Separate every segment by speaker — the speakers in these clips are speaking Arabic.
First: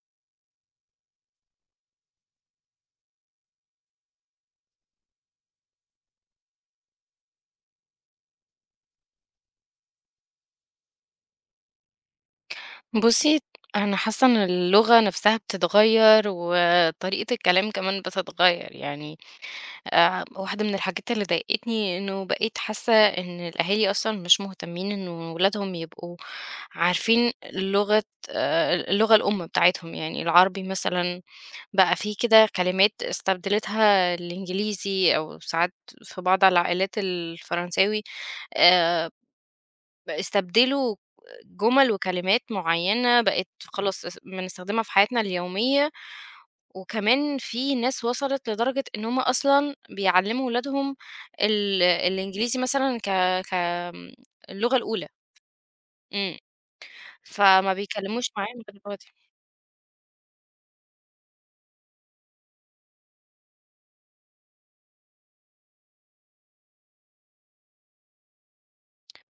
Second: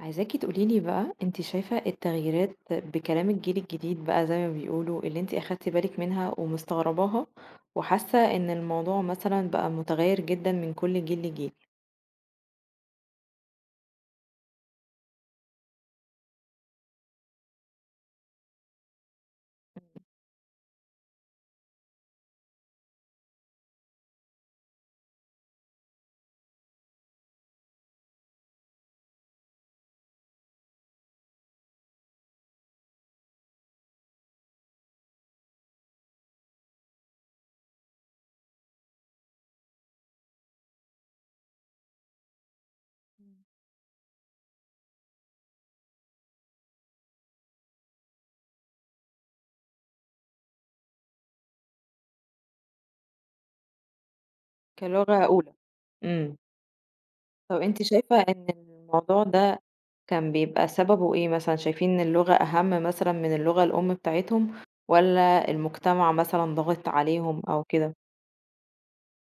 Speaker 1: عايزاكي تقولي لي بقى أنتِ شايفة التغييرات بكلام الجيل الجديد بقى زي ما بيقولوا، اللي أنتِ أخدتِ بالِك منها ومستغرباها، وحاسة إن الموضوع مثلًا بقى متغير جدًا من كل جيل لجيل
Speaker 2: بُصّي، أنا حاسة إن اللغة نفسها بتتغيّر، وطريقة الكلام كمان بتتغيّر، يعني واحدة من الحاجات اللي ضايقتني إنه بقيت حاسة إن الأهالي أصلًا مش مهتمين إنه ولادهم يبقوا عارفين لغة اللغة الأم بتاعتهم، يعني العربي مثلًا بقى في كده كلمات استبدلتها الإنجليزي أو ساعات في بعض العائلات الفرنساوي آآ ب استبدلوا جُمل وكلمات معيّنة بقت خلاص بنستخدمها في حياتنا اليومية، وكمان في ناس وصلت لدرجة إن هُم أصلًا بيعلّموا ولادهم الإنجليزي مثلًا ك ك آمم اللغة الأولى.
Speaker 1: كلغة أولى، إمم،
Speaker 2: إمم.
Speaker 1: طب
Speaker 2: فما
Speaker 1: أنتِ شايفة
Speaker 2: بيكلموش
Speaker 1: إن
Speaker 2: معاهم غير باللغة دي.
Speaker 1: الموضوع ده كان بيبقى سببه إيه مثلًا، شايفين إن اللغة أهم مثلًا من اللغة الأم بتاعتهم، والّا المجتمع مثلًا ضاغط عليهم أو كده؟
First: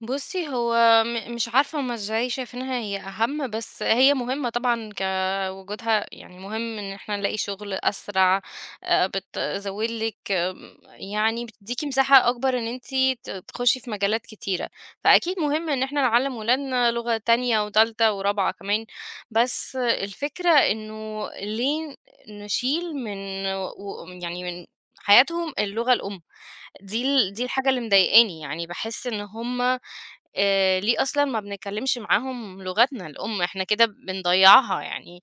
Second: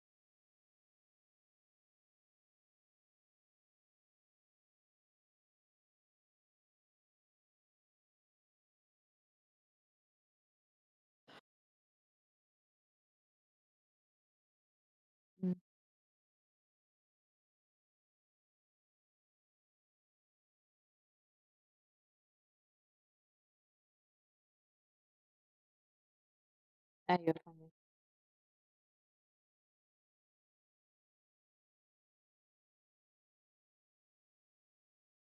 Speaker 2: بُصّي، هو مش عارفة هُم إزاي شايفينها هي أهم، بس هي مهمة طبعًا كوجودها، يعني مهم إن إحنا نلاقي شغل أسرع، بتزوّد لِك، يعني بتدّيكِ مساحة أكبر إن أنتِ تخشي في مجالات كتيرة، فأكيد
Speaker 1: إمم،
Speaker 2: مهم إن إحنا نعلّم ولادنا لغة تانية وتالتة ورابعة كمان، بس الفكرة إنه ليه نشيل من و يعني من حياتهم اللغة الأم،
Speaker 1: أيوه
Speaker 2: دي الحاجة
Speaker 1: فاهماكِ.
Speaker 2: اللي مضايقاني، يعني باحس إن هُم ليه أصلًا ما بنتكلّمش معاهم لغتنا الأم، إحنا كده بنضيّعها، يعني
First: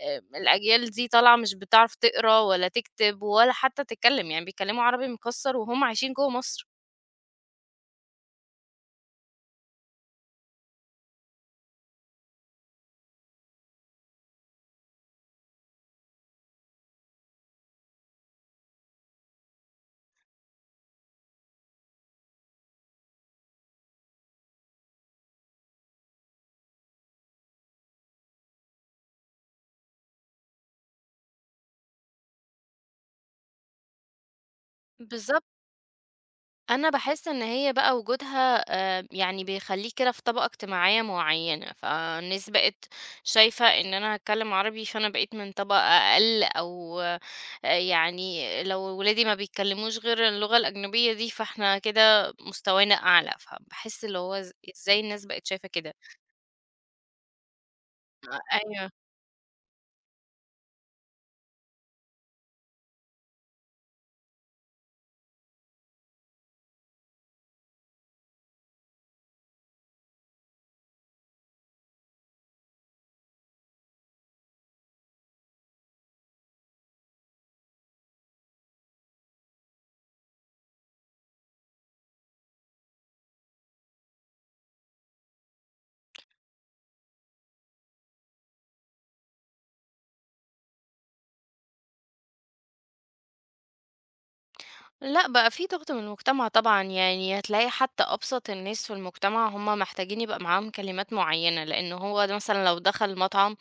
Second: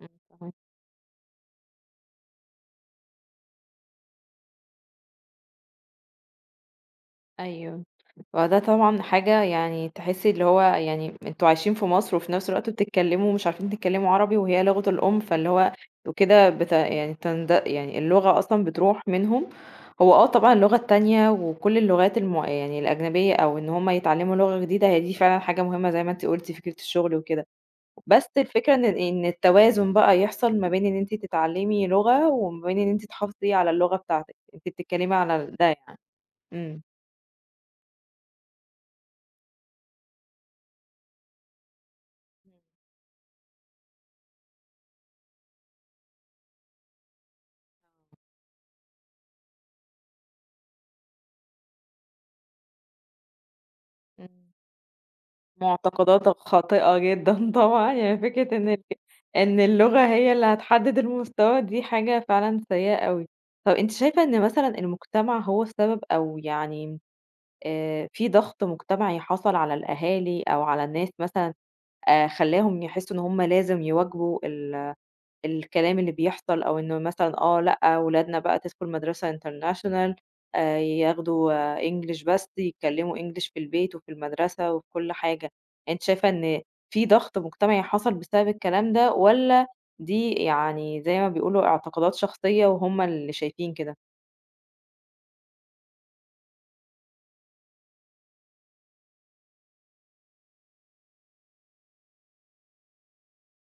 Speaker 1: إمم، فاهماكِ.
Speaker 2: الأجيال دي طالعة مش بتعرف تقرا ولا تكتب ولا حتى تتكلّم، يعني بيتكلّموا عربي مكسّر وهُم عايشين جوّه مصر.
Speaker 1: أيوه، فده طبعًا حاجة يعني تحسّي اللي هو يعني أنتم عايشين في مصر وفي نفس الوقت بتتكلّموا مش عارفين تتكلّموا عربي وهي لغة الأم، فاللي هو وكده يعني يعني اللغة أصلًا بتروح منهم، هو آه طبعًا اللغة التانية وكل اللغات يعني الأجنبية أو إن هم يتعلّموا لغة جديدة هي دي فعلًا حاجة مهمة زي ما أنتِ قُلتِ فكرة الشغل وكده، بس الفكرة إن التوازن بقى يحصل ما بين إن أنتِ تتعلّمي لغة وما بين إن أنتِ تحافظي على اللغة بتاعتِك، أنتِ بتتكلّمي
Speaker 2: بالضبط.
Speaker 1: على ده يعني. إمم.
Speaker 2: أنا باحس إن هي بقى وجودها يعني بيخلّيك كده في طبقة اجتماعية معيّنة، فالناس
Speaker 1: إمم،
Speaker 2: بقت شايفة إن أنا هاتكلم عربي، فأنا بقيت من طبقة أقل أو يعني لو ولادي ما بيتكلموش غير اللغة الأجنبية دي، فإحنا كده مستوانا أعلى، فباحس اللي هو
Speaker 1: إمم.
Speaker 2: إزاي الناس بقت شايفة كده؟
Speaker 1: معتقداتك خاطئة جدًا طبعًا، يعني فكرة إن
Speaker 2: أيوه.
Speaker 1: إن اللغة هي اللي هتحدد المستوى دي حاجة فعلًا سيئة أوي. طب أنتِ شايفة إن مثلًا المجتمع هو السبب أو يعني في ضغط مجتمعي حصل على الأهالي أو على الناس مثلًا خلّاهم يحسّوا إن هم لازم يواجبوا الكلام اللي بيحصل أو إنه مثلًا آه، لأ، ولادنا بقى تدخل مدرسة international، ياخدوا English بس، يتكلموا English في البيت وفي المدرسة وفي كل حاجة. أنتِ شايفة إن في ضغط مجتمعي حصل بسبب الكلام ده والّا دي يعني زي ما بيقولوا اعتقادات شخصية وهُم اللي شايفين كده؟
Speaker 2: لأ بقى في ضغط من المجتمع طبعًا، يعني هتلاقي حتى أبسط الناس في المجتمع هُم محتاجين يبقى معاهم كلمات معيّنة، لإن هو ده مثلًا لو دخل مطعم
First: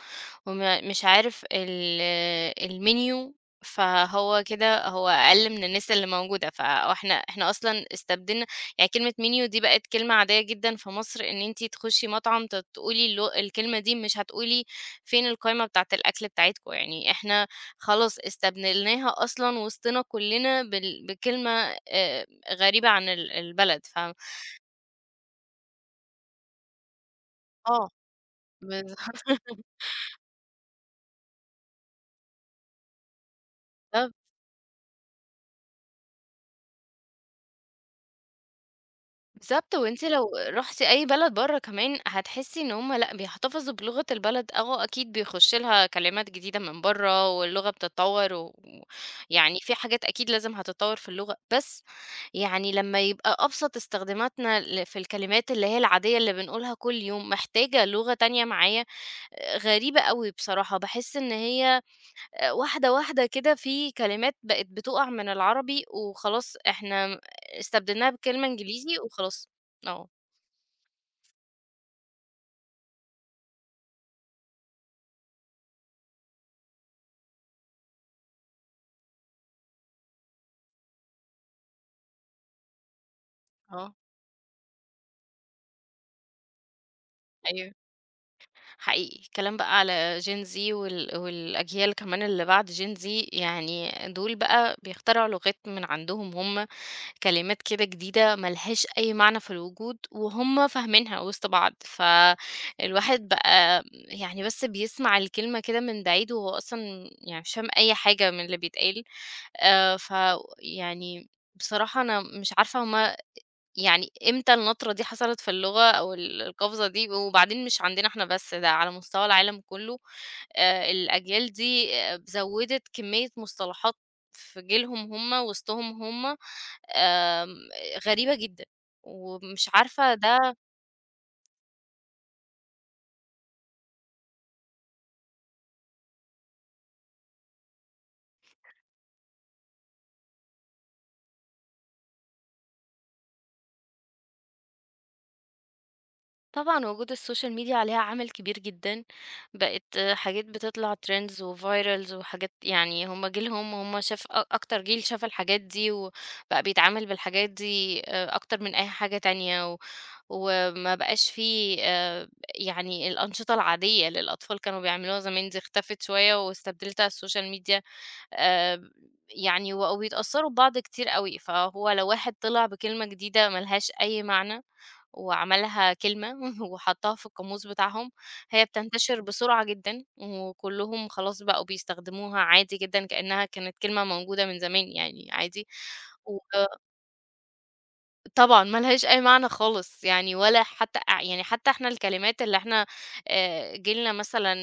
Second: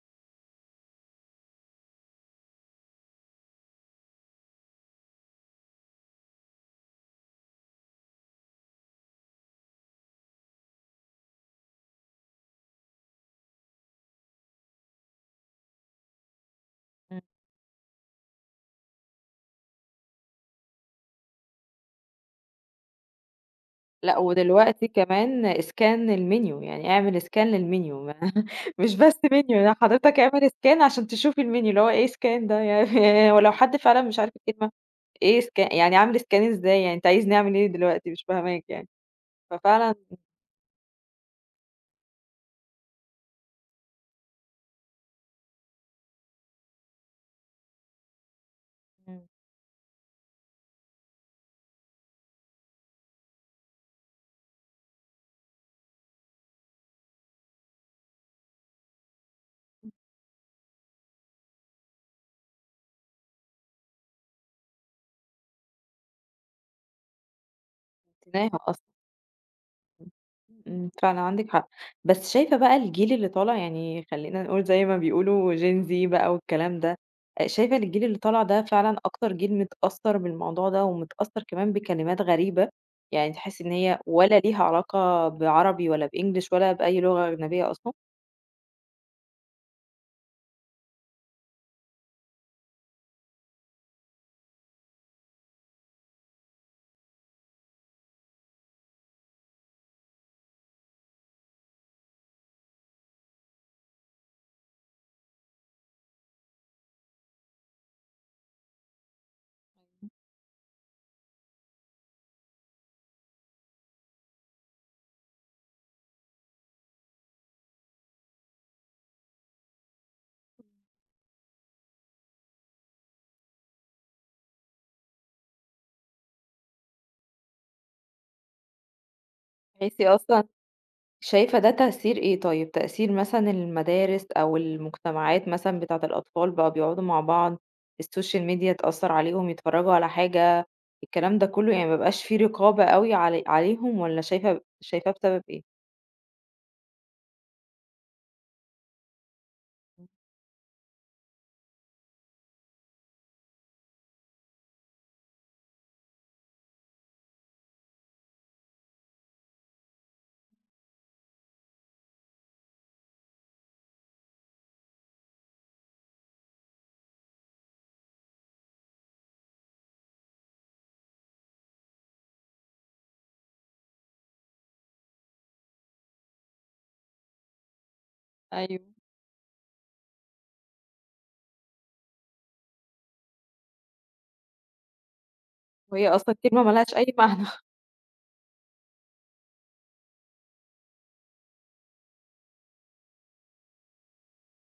Speaker 2: وم مش عارف الmenu، فهو كده هو أقل من النسبة اللي موجودة، إحنا أصلًا استبدلنا، يعني كلمة menu دي بقت كلمة عادية جدًا في مصر، إن أنتِ تخشي مطعم تقولي الكلمة دي، مش هتقولي فين القايمة بتاعة الأكل بتاعتكم، يعني
Speaker 1: إمم.
Speaker 2: إحنا خلاص استبدلناها أصلًا وسطنا كلنا بكلمة آآ غريبة عن البلد.
Speaker 1: لأ، ودلوقتي كمان scan الmenu، يعني اعمل scan
Speaker 2: آه.
Speaker 1: للmenu ما مش بس
Speaker 2: بالضبط
Speaker 1: menu لأ، حضرتك اعمل scan عشان تشوف الmenu اللي هو إيه scan ده يعني ولو حد فعلًا مش عارف الكلمة إيه سكا يعني أعمل scan إزاي؟ يعني أنت عايزني أعمل إيه دلوقتي مش فاهماك يعني،
Speaker 2: بالضبط،
Speaker 1: ففعلًا
Speaker 2: وأنتِ لو رُحتِ أي بلد برّه كمان هتحسّي إن هُم لأ، بيحتفظوا بلغة البلد، آه أكيد بيخُش لها كلمات جديدة من برّه واللغة بتتطوّر
Speaker 1: إمم.
Speaker 2: يعني في حاجات أكيد لازم هتتطوّر في اللغة، بس يعني لمّا يبقى أبسط استخداماتنا في الكلمات اللي هي العادية اللي بنقولها كل يوم محتاجة لغة تانية معايا، آه، غريبة أوي بصراحة، باحس إن هي واحدة، واحدة كده في كلمات بقت بتُقع من العربي وخلاص إحنا استبدلناها بكلمة
Speaker 1: نسيناها أصلًا،
Speaker 2: إنجليزي وخلاص. آه،
Speaker 1: إمم، فعلًا عندِك حق، بس شايفة بقى الجيل اللي طالع يعني خلّينا نقول زي ما بيقولوا gen Z بقى والكلام ده، شايفة إن الجيل اللي طالع ده فعلًا أكتر جيل متأثّر بالموضوع ده ومتأثّر كمان بكلمات غريبة، يعني تحس إن
Speaker 2: آه،
Speaker 1: هي ولا ليها علاقة بعربي ولا بEnglish ولا بأي لغة أجنبية
Speaker 2: أيوه،
Speaker 1: أصلًا.
Speaker 2: حقيقي. الكلام بقى على Gen Z والأجيال كمان اللي بعد Gen Z، يعني دول بقى بيخترعوا لغات من عندهم هم، كلمات كده جديدة ما لهاش أي معنى في الوجود وهم فاهمينها وسط بعض، فالواحد بقى، يعني بس بيسمع الكلمة كده من بعيد وهو أصلًا يعني مش فاهم أي حاجة من اللي بيتقال. ف يعني بصراحة أنا مش عارفة هُم، يعني إمتى النطرة دي حصلت في اللغة أو ال القفزة دي، وبعدين مش عندنا إحنا بس، ده على مستوى العالم كله، الأجيال دي آه، زوّدت كمية مصطلحات في جيلهم هُم وسطهم هُم، آمم، غريبة جدًا، ومش
Speaker 1: تحسّي
Speaker 2: عارفة
Speaker 1: أصلًا
Speaker 2: ده.
Speaker 1: شايفة ده تأثير إيه طيب؟ تأثير مثلًا المدارس أو المجتمعات مثلًا بتاعة الأطفال بقوا بيقعدوا مع بعض، السوشيال ميديا تأثّر عليهم يتفرّجوا على حاجة، الكلام ده كلّه يعني ما بقاش في رقابة أوي عليهم والّا شايفة شايفاه بسبب إيه؟
Speaker 2: طبعًا وجود السوشيال ميديا عليها عامل كبير جدًا، بقت حاجات بتطلع trends وvirals وحاجات، يعني هم جيلهم هم شاف أكتر جيل شاف الحاجات دي، وبقى بيتعامل بالحاجات دي أكتر من أي حاجة تانية، وما بقاش في يعني الأنشطة العادية اللي الأطفال كانوا بيعملوها زمان، دي اختفت شوية واستبدلتها السوشيال ميديا، آآ يعني وبقوا بيتأثّروا ببعض كتير أوي، فهو لو واحد طلع بكلمة جديدة ما لهاش أي معنى وعملها كلمة وحطّها في القاموس بتاعهم، هي
Speaker 1: أيوه.
Speaker 2: بتنتشر بسرعة جدًا وكلّهم خلاص بقوا بيستخدموها عادي جدًا كإنّها كانت كلمة موجودة من زمان، يعني عادي
Speaker 1: وهي أصلًا
Speaker 2: و
Speaker 1: كلمة ما لهاش أي معنى.
Speaker 2: طبعًا ما لهاش أي معنى خالص، يعني ولا حتى يعني حتى إحنا الكلمات اللي إحنا جيلنا مثلًا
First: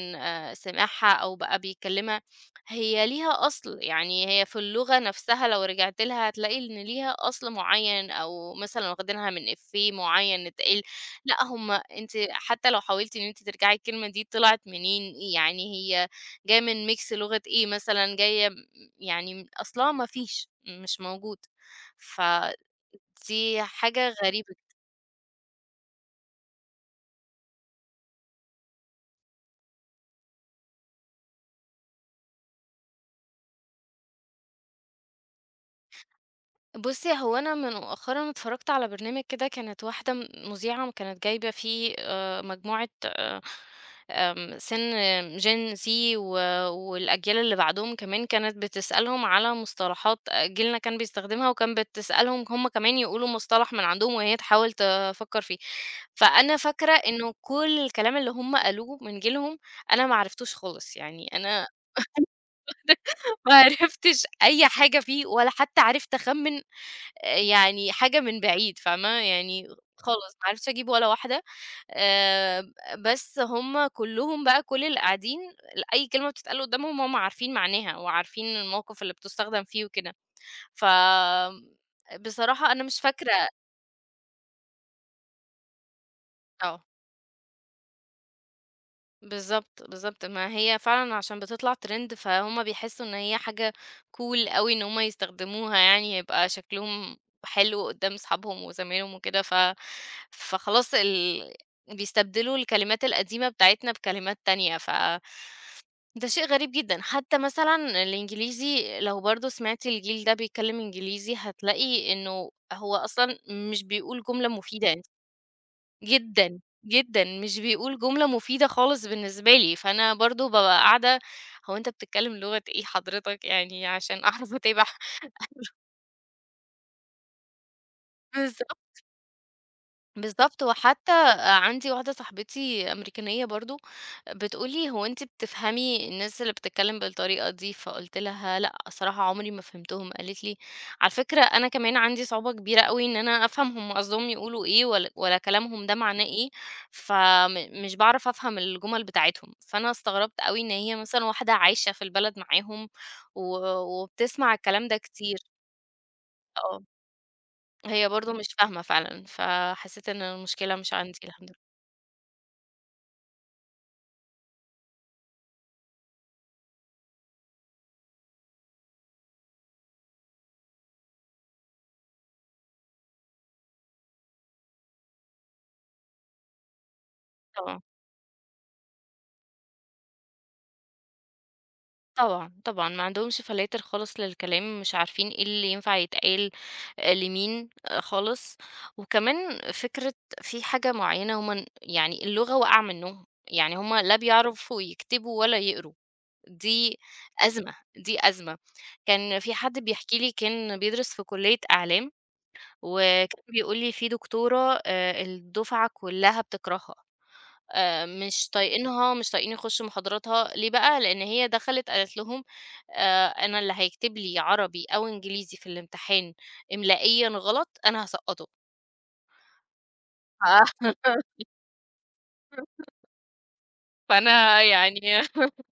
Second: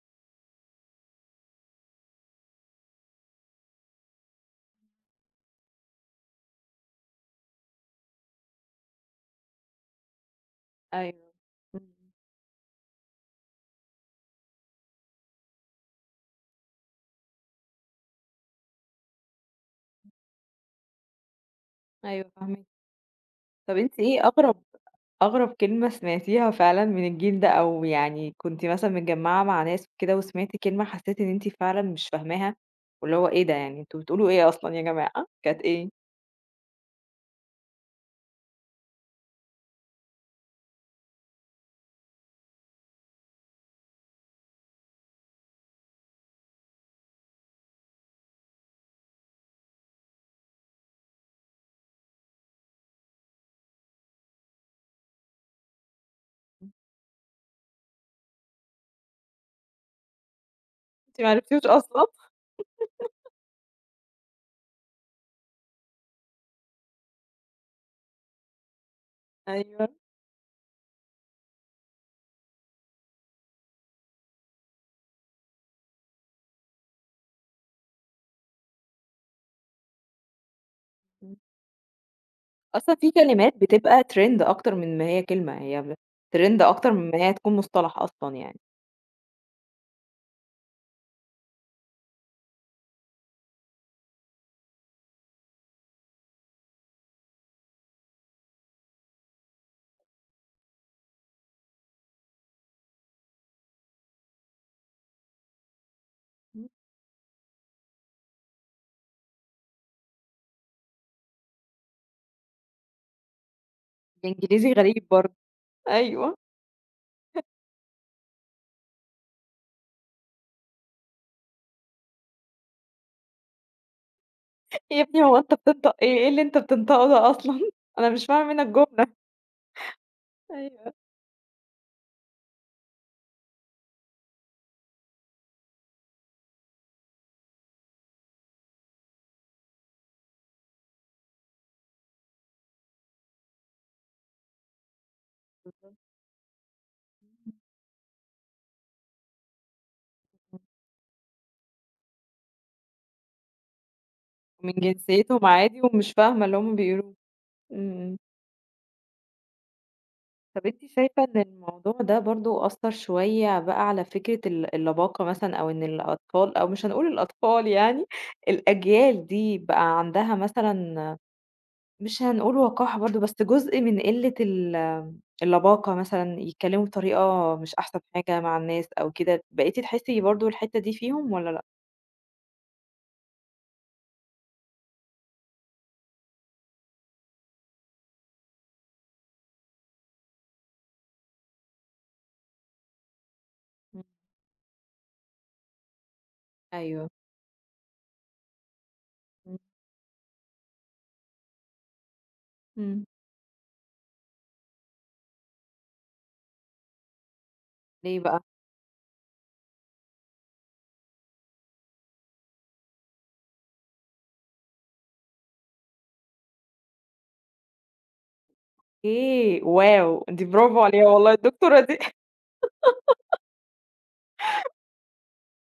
Speaker 2: سمعها أو بقى بيتكلمها، هي ليها أصل، يعني هي في اللغة نفسها لو رجعت لها هتلاقي إن ليها أصل معين، أو مثلًا واخدينها من إفيه معين اتقال،
Speaker 1: أيوه.
Speaker 2: لأ هم
Speaker 1: إمم.
Speaker 2: أنتِ حتى لو حاولتِ إن أنتِ ترجعي الكلمة دي طلعت منين، يعني هي جاية من mix لغة إيه مثلًا، جاية م يعني أصلها ما فيش، مش موجود. ف
Speaker 1: أيوه فاهماكِ.
Speaker 2: دي
Speaker 1: طب أنتِ
Speaker 2: حاجة
Speaker 1: إيه
Speaker 2: غريبة.
Speaker 1: أغرب كلمة سمعتيها فعلًا من الجيل ده، أو يعني كنتِ مثلًا متجمعة مع ناس وكده وسمعتِ كلمة حسيتِ إن أنتِ فعلًا مش فاهماها، واللي هو إيه ده يعني أنتم بتقولوا إيه أصلًا يا جماعة، كانت إيه؟
Speaker 2: بُصّي، هو أنا من مؤخرًا اتفرّجت على برنامج كده، كانت واحدة مذيعة كانت جايبة فيه مجموعة آمم سِن gen Z و والأجيال اللي بعدهم كمان، كانت بتسألهم على مصطلحات جيلنا كان بيستخدمها، وكان بتسألهم هم كمان يقولوا مصطلح من عندهم وهي تحاول تفكّر فيه. فأنا فاكرة إنه كل الكلام اللي هم قالوه من جيلهم أنا ما عرفتوش خالص،
Speaker 1: أنتِ
Speaker 2: يعني
Speaker 1: ما عرفتيهوش
Speaker 2: أنا
Speaker 1: أصلًا؟
Speaker 2: ما عرفتش أي حاجة فيه، ولا حتى عرفت أخمّن يعني حاجة من بعيد فاهمة، يعني
Speaker 1: أيوه،
Speaker 2: خالص ما عرفتش أجيب ولا واحدة، ب بس هُم كلّهم بقى كل اللي قاعدين أي كلمة بتتقال قدّامهم هُم عارفين معناها وعارفين الموقف اللي بتُستخدم فيه وكده. ف
Speaker 1: إمم،
Speaker 2: بصراحة أنا
Speaker 1: أصلًا
Speaker 2: مش
Speaker 1: في
Speaker 2: فاكرة.
Speaker 1: كلمات بتبقى trend أكتر من ما هي كلمة، هي trend
Speaker 2: آه.
Speaker 1: أكتر من ما هي تكون مصطلح أصلًا يعني،
Speaker 2: بالضبط، بالضبط. ما هي فعلًا عشان بتطلع trend فهُم بيحسّوا إن هي حاجة cool أوي إن هُم يستخدموها، يعني يبقى شكلهم حلو قدّام صحابهم وزمايلهم وكده، ف فخلاص بيستبدلوا الكلمات القديمة بتاعتنا بكلمات تانية، ده شيء
Speaker 1: إمم.
Speaker 2: غريب جدًا. حتى مثلًا الإنجليزي لو برضه سمعتي الجيل ده بيتكلّم إنجليزي، هتلاقي إنه هو أصلًا مش بيقول جملة
Speaker 1: الإنجليزي
Speaker 2: مفيدة.
Speaker 1: غريب برضه، أيوه،
Speaker 2: جدًا، جدًا، مش بيقول جملة مفيدة خالص بالنسبة لي، فأنا برضه بابقى قاعدة، هو أنت بتتكلم لغة إيه حضرتك يعني عشان أعرف أتابع؟
Speaker 1: يا ابني هو أنت بتنطق إيه، إيه اللي أنت بتنطقه ده أصلًا، أنا مش فاهم منّك
Speaker 2: بالضبط.
Speaker 1: جملة،
Speaker 2: بالضبط،
Speaker 1: أيوه.
Speaker 2: وحتى عندي واحدة صاحبتي أمريكانية برضه، بتقول لي: "هو أنتِ بتفهمي الناس اللي بتتكلم بالطريقة دي؟" فقُلت لها: "لأ، الصراحة عمري ما فهمتهم." قالت لي: "على فكرة أنا كمان عندي صعوبة كبيرة أوي إن أنا أفهم هم قصدهم يقولوا إيه، ولا ولا كلامهم ده
Speaker 1: بالضبط.
Speaker 2: معناه إيه، فم مش باعرف أفهم الجُمل بتاعتهم." فأنا استغربت أوي إن هي مثلًا واحدة عايشة في البلد معاهم وبتسمع
Speaker 1: ومن
Speaker 2: الكلام ده كتير.
Speaker 1: جنسيتهم عادي ومش فاهمة اللي هُم
Speaker 2: آه.
Speaker 1: بيقولوه.
Speaker 2: هي
Speaker 1: إمم.
Speaker 2: برضه مش فاهمة فعلًا، فحسيت إن
Speaker 1: طَب
Speaker 2: المشكلة
Speaker 1: أنتِ
Speaker 2: مش عندي
Speaker 1: شايفة إن
Speaker 2: الحمد لله.
Speaker 1: الموضوع ده برضه أثّر شوية بقى على فكرة اللباقة مثلًا أو إن الأطفال أو مش هنقول الأطفال يعني، الأجيال دي بقى عندها مثلًا مش هنقول وقاحة برضه، بس جزء من قِلّة اللباقة مثلًا، يتكلموا بطريقة مش
Speaker 2: طبعًا،
Speaker 1: أحسن حاجة مع الناس أو كده، بقيتِ تحسّي برضه الحتّة دي فيهم والّا لأ؟
Speaker 2: طبعًا، طبعًا، ما عندهمش فلاتر خالص للكلام، مش عارفين إيه اللي ينفع يتقال لمين، خالص، وكمان فكرة في حاجة معيّنة هُم ن يعني اللغة واقعة منّهم، يعني هُم
Speaker 1: إمم.
Speaker 2: لا بيعرفوا يكتبوا ولا يقروا. دي
Speaker 1: أيوه.
Speaker 2: أزمة، دي أزمة. كان في
Speaker 1: إمم.
Speaker 2: حد بيحكي لي كان بيدرس في كلية إعلام،
Speaker 1: إمم.
Speaker 2: وكان بيقول لي في دكتورة الدفعة كلّها بتكرهها.
Speaker 1: ليه بقى؟
Speaker 2: مش طايقينها، مش طايقين يخشوا محاضراتها، ليه بقى؟ لإن هي دخلت قالت لهم: أنا اللي هيكتب لي عربي أو إنجليزي في الامتحان إملائيًا غلط، أنا هاسقّطه.
Speaker 1: أوكي، واو!
Speaker 2: ف
Speaker 1: دي برافو عليها والله الدكتورة دي.
Speaker 2: فأنا يعني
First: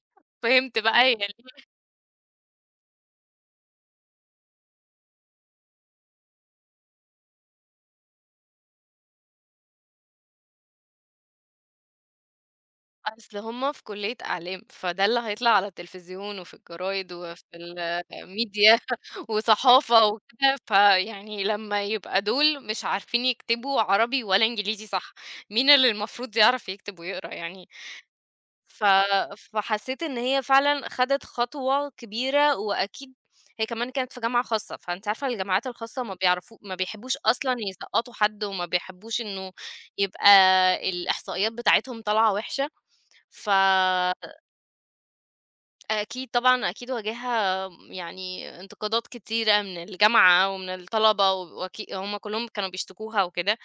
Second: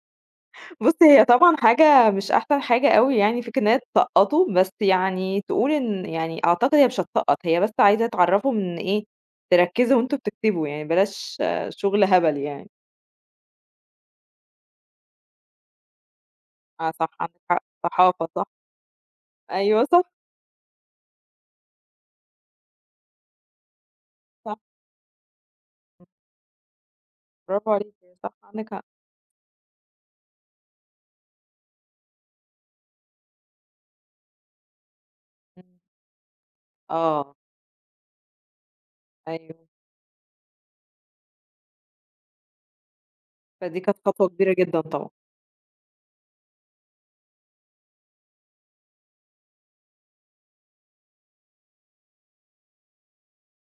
Speaker 2: فهمت بقى
Speaker 1: بُصّي،
Speaker 2: هي
Speaker 1: هي
Speaker 2: ليه.
Speaker 1: طبعًا حاجة مش أحسن حاجة أوي يعني فكرة إن هي تسقّطه، بس يعني تقول إن يعني أعتقد هي مش هتسقّط، هي بس عايزة تعرّفهم إن إيه، تركّزوا وأنتم بتكتبوا، يعني بلاش آه، شغل هبل يعني.
Speaker 2: أصل هُم في كلية أعلام، فده اللي هيطلع على التلفزيون وفي
Speaker 1: آه صح،
Speaker 2: الجرايد
Speaker 1: عندِك
Speaker 2: وفي
Speaker 1: حق، صحافة صح،
Speaker 2: الميديا
Speaker 1: أيوه صح،
Speaker 2: وصحافة وكده، فيعني لمّا يبقى دول مش عارفين يكتبوا عربي ولا
Speaker 1: صح،
Speaker 2: إنجليزي صح، مين اللي المفروض يعرف يكتب ويقرا يعني؟
Speaker 1: برافو عليكِ، يعني صح عندِك
Speaker 2: ف
Speaker 1: حق،
Speaker 2: فحسيت إن هي فعلًا خدت خطوة كبيرة، وأكيد هي كمان كانت في جامعة خاصة، فأنتِ عارفة الجامعات
Speaker 1: إمم،
Speaker 2: الخاصة ما بيحبّوش
Speaker 1: آه،
Speaker 2: أصلًا يسقّطوا حد، وما بيحبّوش إنه
Speaker 1: أيوه،
Speaker 2: يبقى الإحصائيات بتاعتهم طالعة وِحشة. ف
Speaker 1: فدي كانت خطوة كبيرة جدًا طبعًا.
Speaker 2: أكيد طبعًا، أكيد واجهها يعني انتقادات كتيرة من الجامعة ومن الطلبة، هم كلّهم كانوا بيشتكوها وكده،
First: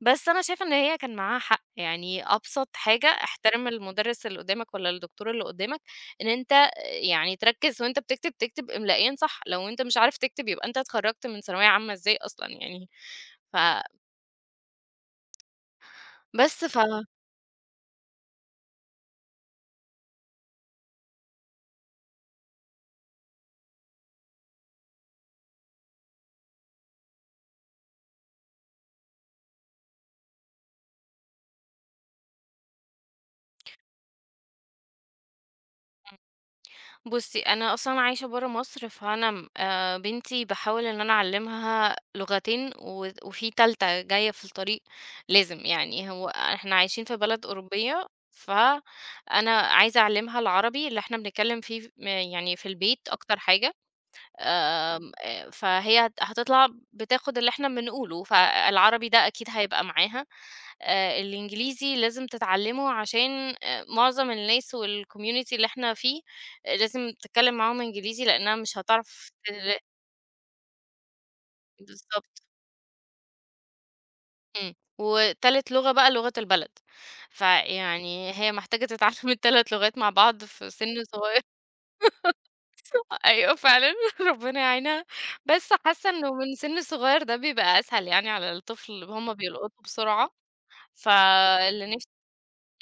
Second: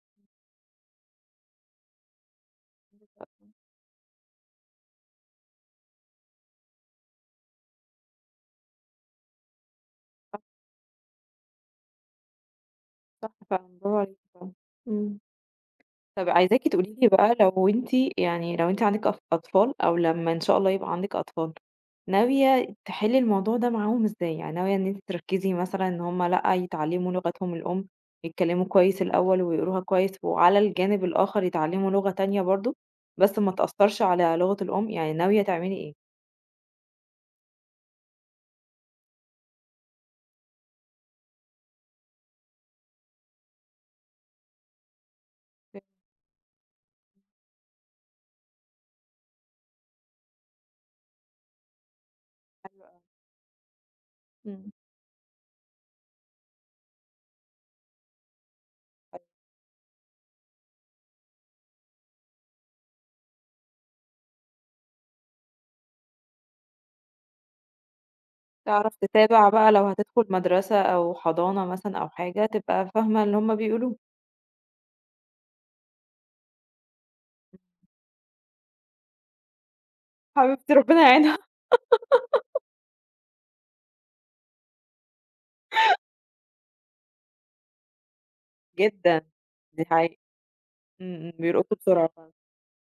Speaker 2: بس أنا شايفة إن هي كان معاها حق، يعني أبسط حاجة احترم المُدرِّس اللي قدّامك والّا الدكتور اللي قدّامك، إن أنت يعني تركّز وأنت بتكتب، تكتب إملائيًا صح، لو أنت مش عارف
Speaker 1: صح،
Speaker 2: تكتب يبقى أنت اتخرّجت من ثانوية عامة إزاي أصلًا يعني.
Speaker 1: صح
Speaker 2: ف
Speaker 1: فعلًا، برافو عليكِ فعلًا، إمم. طب
Speaker 2: بس
Speaker 1: عايزاكِ
Speaker 2: ف
Speaker 1: تقولي لي بقى لو أنتِ عندِك أطفال أو لمّا إن شاء الله يبقى عندِك أطفال، ناوية تحلّي الموضوع ده معاهم إزاي؟ يعني ناوية إن أنتِ تركّزي مثلًا إن هم لأ، يتعلّموا لغتهم الأم، يتكلّموا كويس الأول ويقروها كويس، وعلى الجانب الآخر يتعلّموا لغة تانية برضه، بس ما تأثّرش على لغة الأم، يعني ناوية تعملي إيه؟
Speaker 2: بُصّي، أنا أصلًا عايشة برّه مصر، فأنا م بنتي باحاول إن أنا أعلّمها لغتين وفي تالتة جاية في الطريق لازم،
Speaker 1: فكرة
Speaker 2: يعني هو إحنا عايشين في بلد أوروبية، فأنا عايزة أعلّمها العربي اللي إحنا بنتكلّم فيه يعني في
Speaker 1: حلوة أوي.
Speaker 2: البيت أكتر حاجة.
Speaker 1: إمم.
Speaker 2: آمم. فهي هتطلع بتاخد اللي إحنا بنقوله، فالعربي ده أكيد هيبقى معاها. الإنجليزي لازم تتعلمه عشان معظم الناس والcommunity اللي إحنا فيه، آه، لازم تتكلم معاهم إنجليزي لأنها مش
Speaker 1: تعرف
Speaker 2: هتعرف
Speaker 1: تتابع بقى لو هتدخل مدرسة أو حضانة مثلًا أو
Speaker 2: بالضبط.
Speaker 1: حاجة، تبقى فاهمة اللي هم بيقولوه.
Speaker 2: إمم. وتالت لغة بقى لغة البلد، فيعني هي محتاجة تتعلم ال3 لغات مع بعض في
Speaker 1: حبيبتي ربنا
Speaker 2: سن
Speaker 1: يعينها
Speaker 2: صغير. أيوه فعلًا ربنا يعينها، بس حاسة إنه من سِن صغير ده بيبقى أسهل يعني على الطفل،
Speaker 1: جدًا،
Speaker 2: هُم بيلقطوا
Speaker 1: دي حقيقة.
Speaker 2: بسرعة.
Speaker 1: إمم، إمم، بيرقصوا
Speaker 2: فاللي نفسي
Speaker 1: بسرعة فعلًا.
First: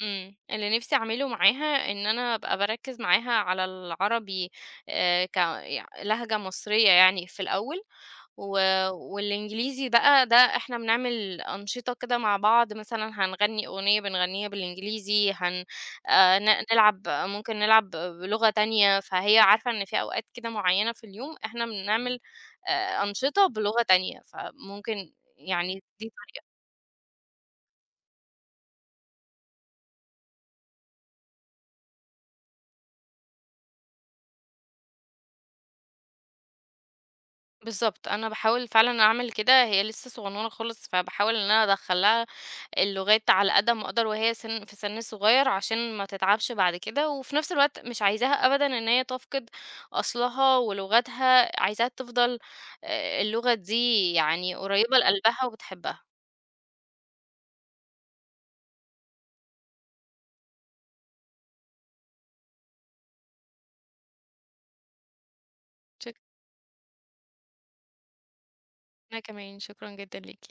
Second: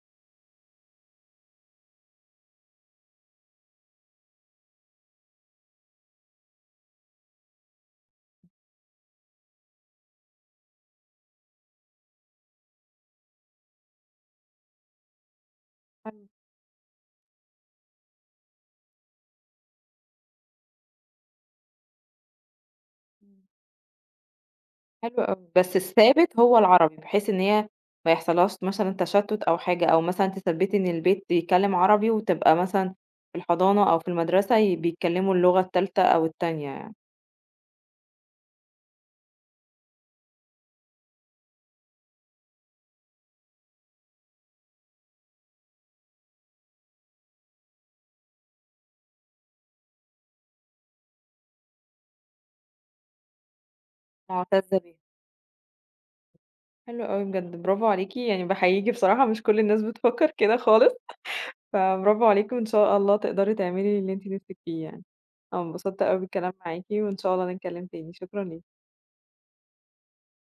Speaker 2: إمم، اللي نفسي أعمله معاها إن أنا أبقى باركّز معاها على العربي ك يع لهجة مصرية يعني في الأول. و والإنجليزي بقى ده إحنا بنعمل أنشطة كده مع بعض، مثلًا هنغني أغنية بنغنيها بالإنجليزي، هن
Speaker 1: حلو،
Speaker 2: ن نلعب ممكن نلعب بلغة تانية، فهي عارفة إن في أوقات كده معيّنة في اليوم إحنا بنعمل
Speaker 1: إمم،
Speaker 2: أنشطة بلغة تانية، فممكن
Speaker 1: حلو أوي.
Speaker 2: يعني
Speaker 1: بس
Speaker 2: دي
Speaker 1: الثابت
Speaker 2: طريقة.
Speaker 1: هو العربي، بحيث إن هي ما يحصلهاش مثلًا تشتُّت أو حاجة، أو مثلًا أنتِ ثبّتي إن البيت يتكلّم عربي وتبقى مثلًا في الحضانة أو في المدرسة بيتكلّموا اللغة التالتة أو التانية يعني،
Speaker 2: بالضبط، أنا باحاول فعلًا أعمل كده، هي لسه صغنّونة خالص، فباحاول إن أنا أدخّل لها اللغات على قد ما أقدر وهي سن في سن صغير عشان ما تتعبش بعد كده، وفي نفس الوقت مش عايزاها أبدًا إن هي تفقد أصلها ولغتها، عايزاها تفضل اللغة دي يعني
Speaker 1: معتزّة
Speaker 2: قريبة
Speaker 1: بيها.
Speaker 2: لقلبها وبتحبها.
Speaker 1: حلو أوي بجد، برافو عليكِ، يعني باحييكِ بصراحة مش كل الناس بتفكّر كده خالص، فبرافو عليكِ وإن شاء الله تقدري تعملي اللي أنتِ نِفْسِك فيه يعني. أنا انبسطت
Speaker 2: شك
Speaker 1: أوي بالكلام معاكِ وإن شاء الله نتكلّم تاني، شكرًا ليكِ.
Speaker 2: أنا كمان، شكرًا جدًا ليكِ.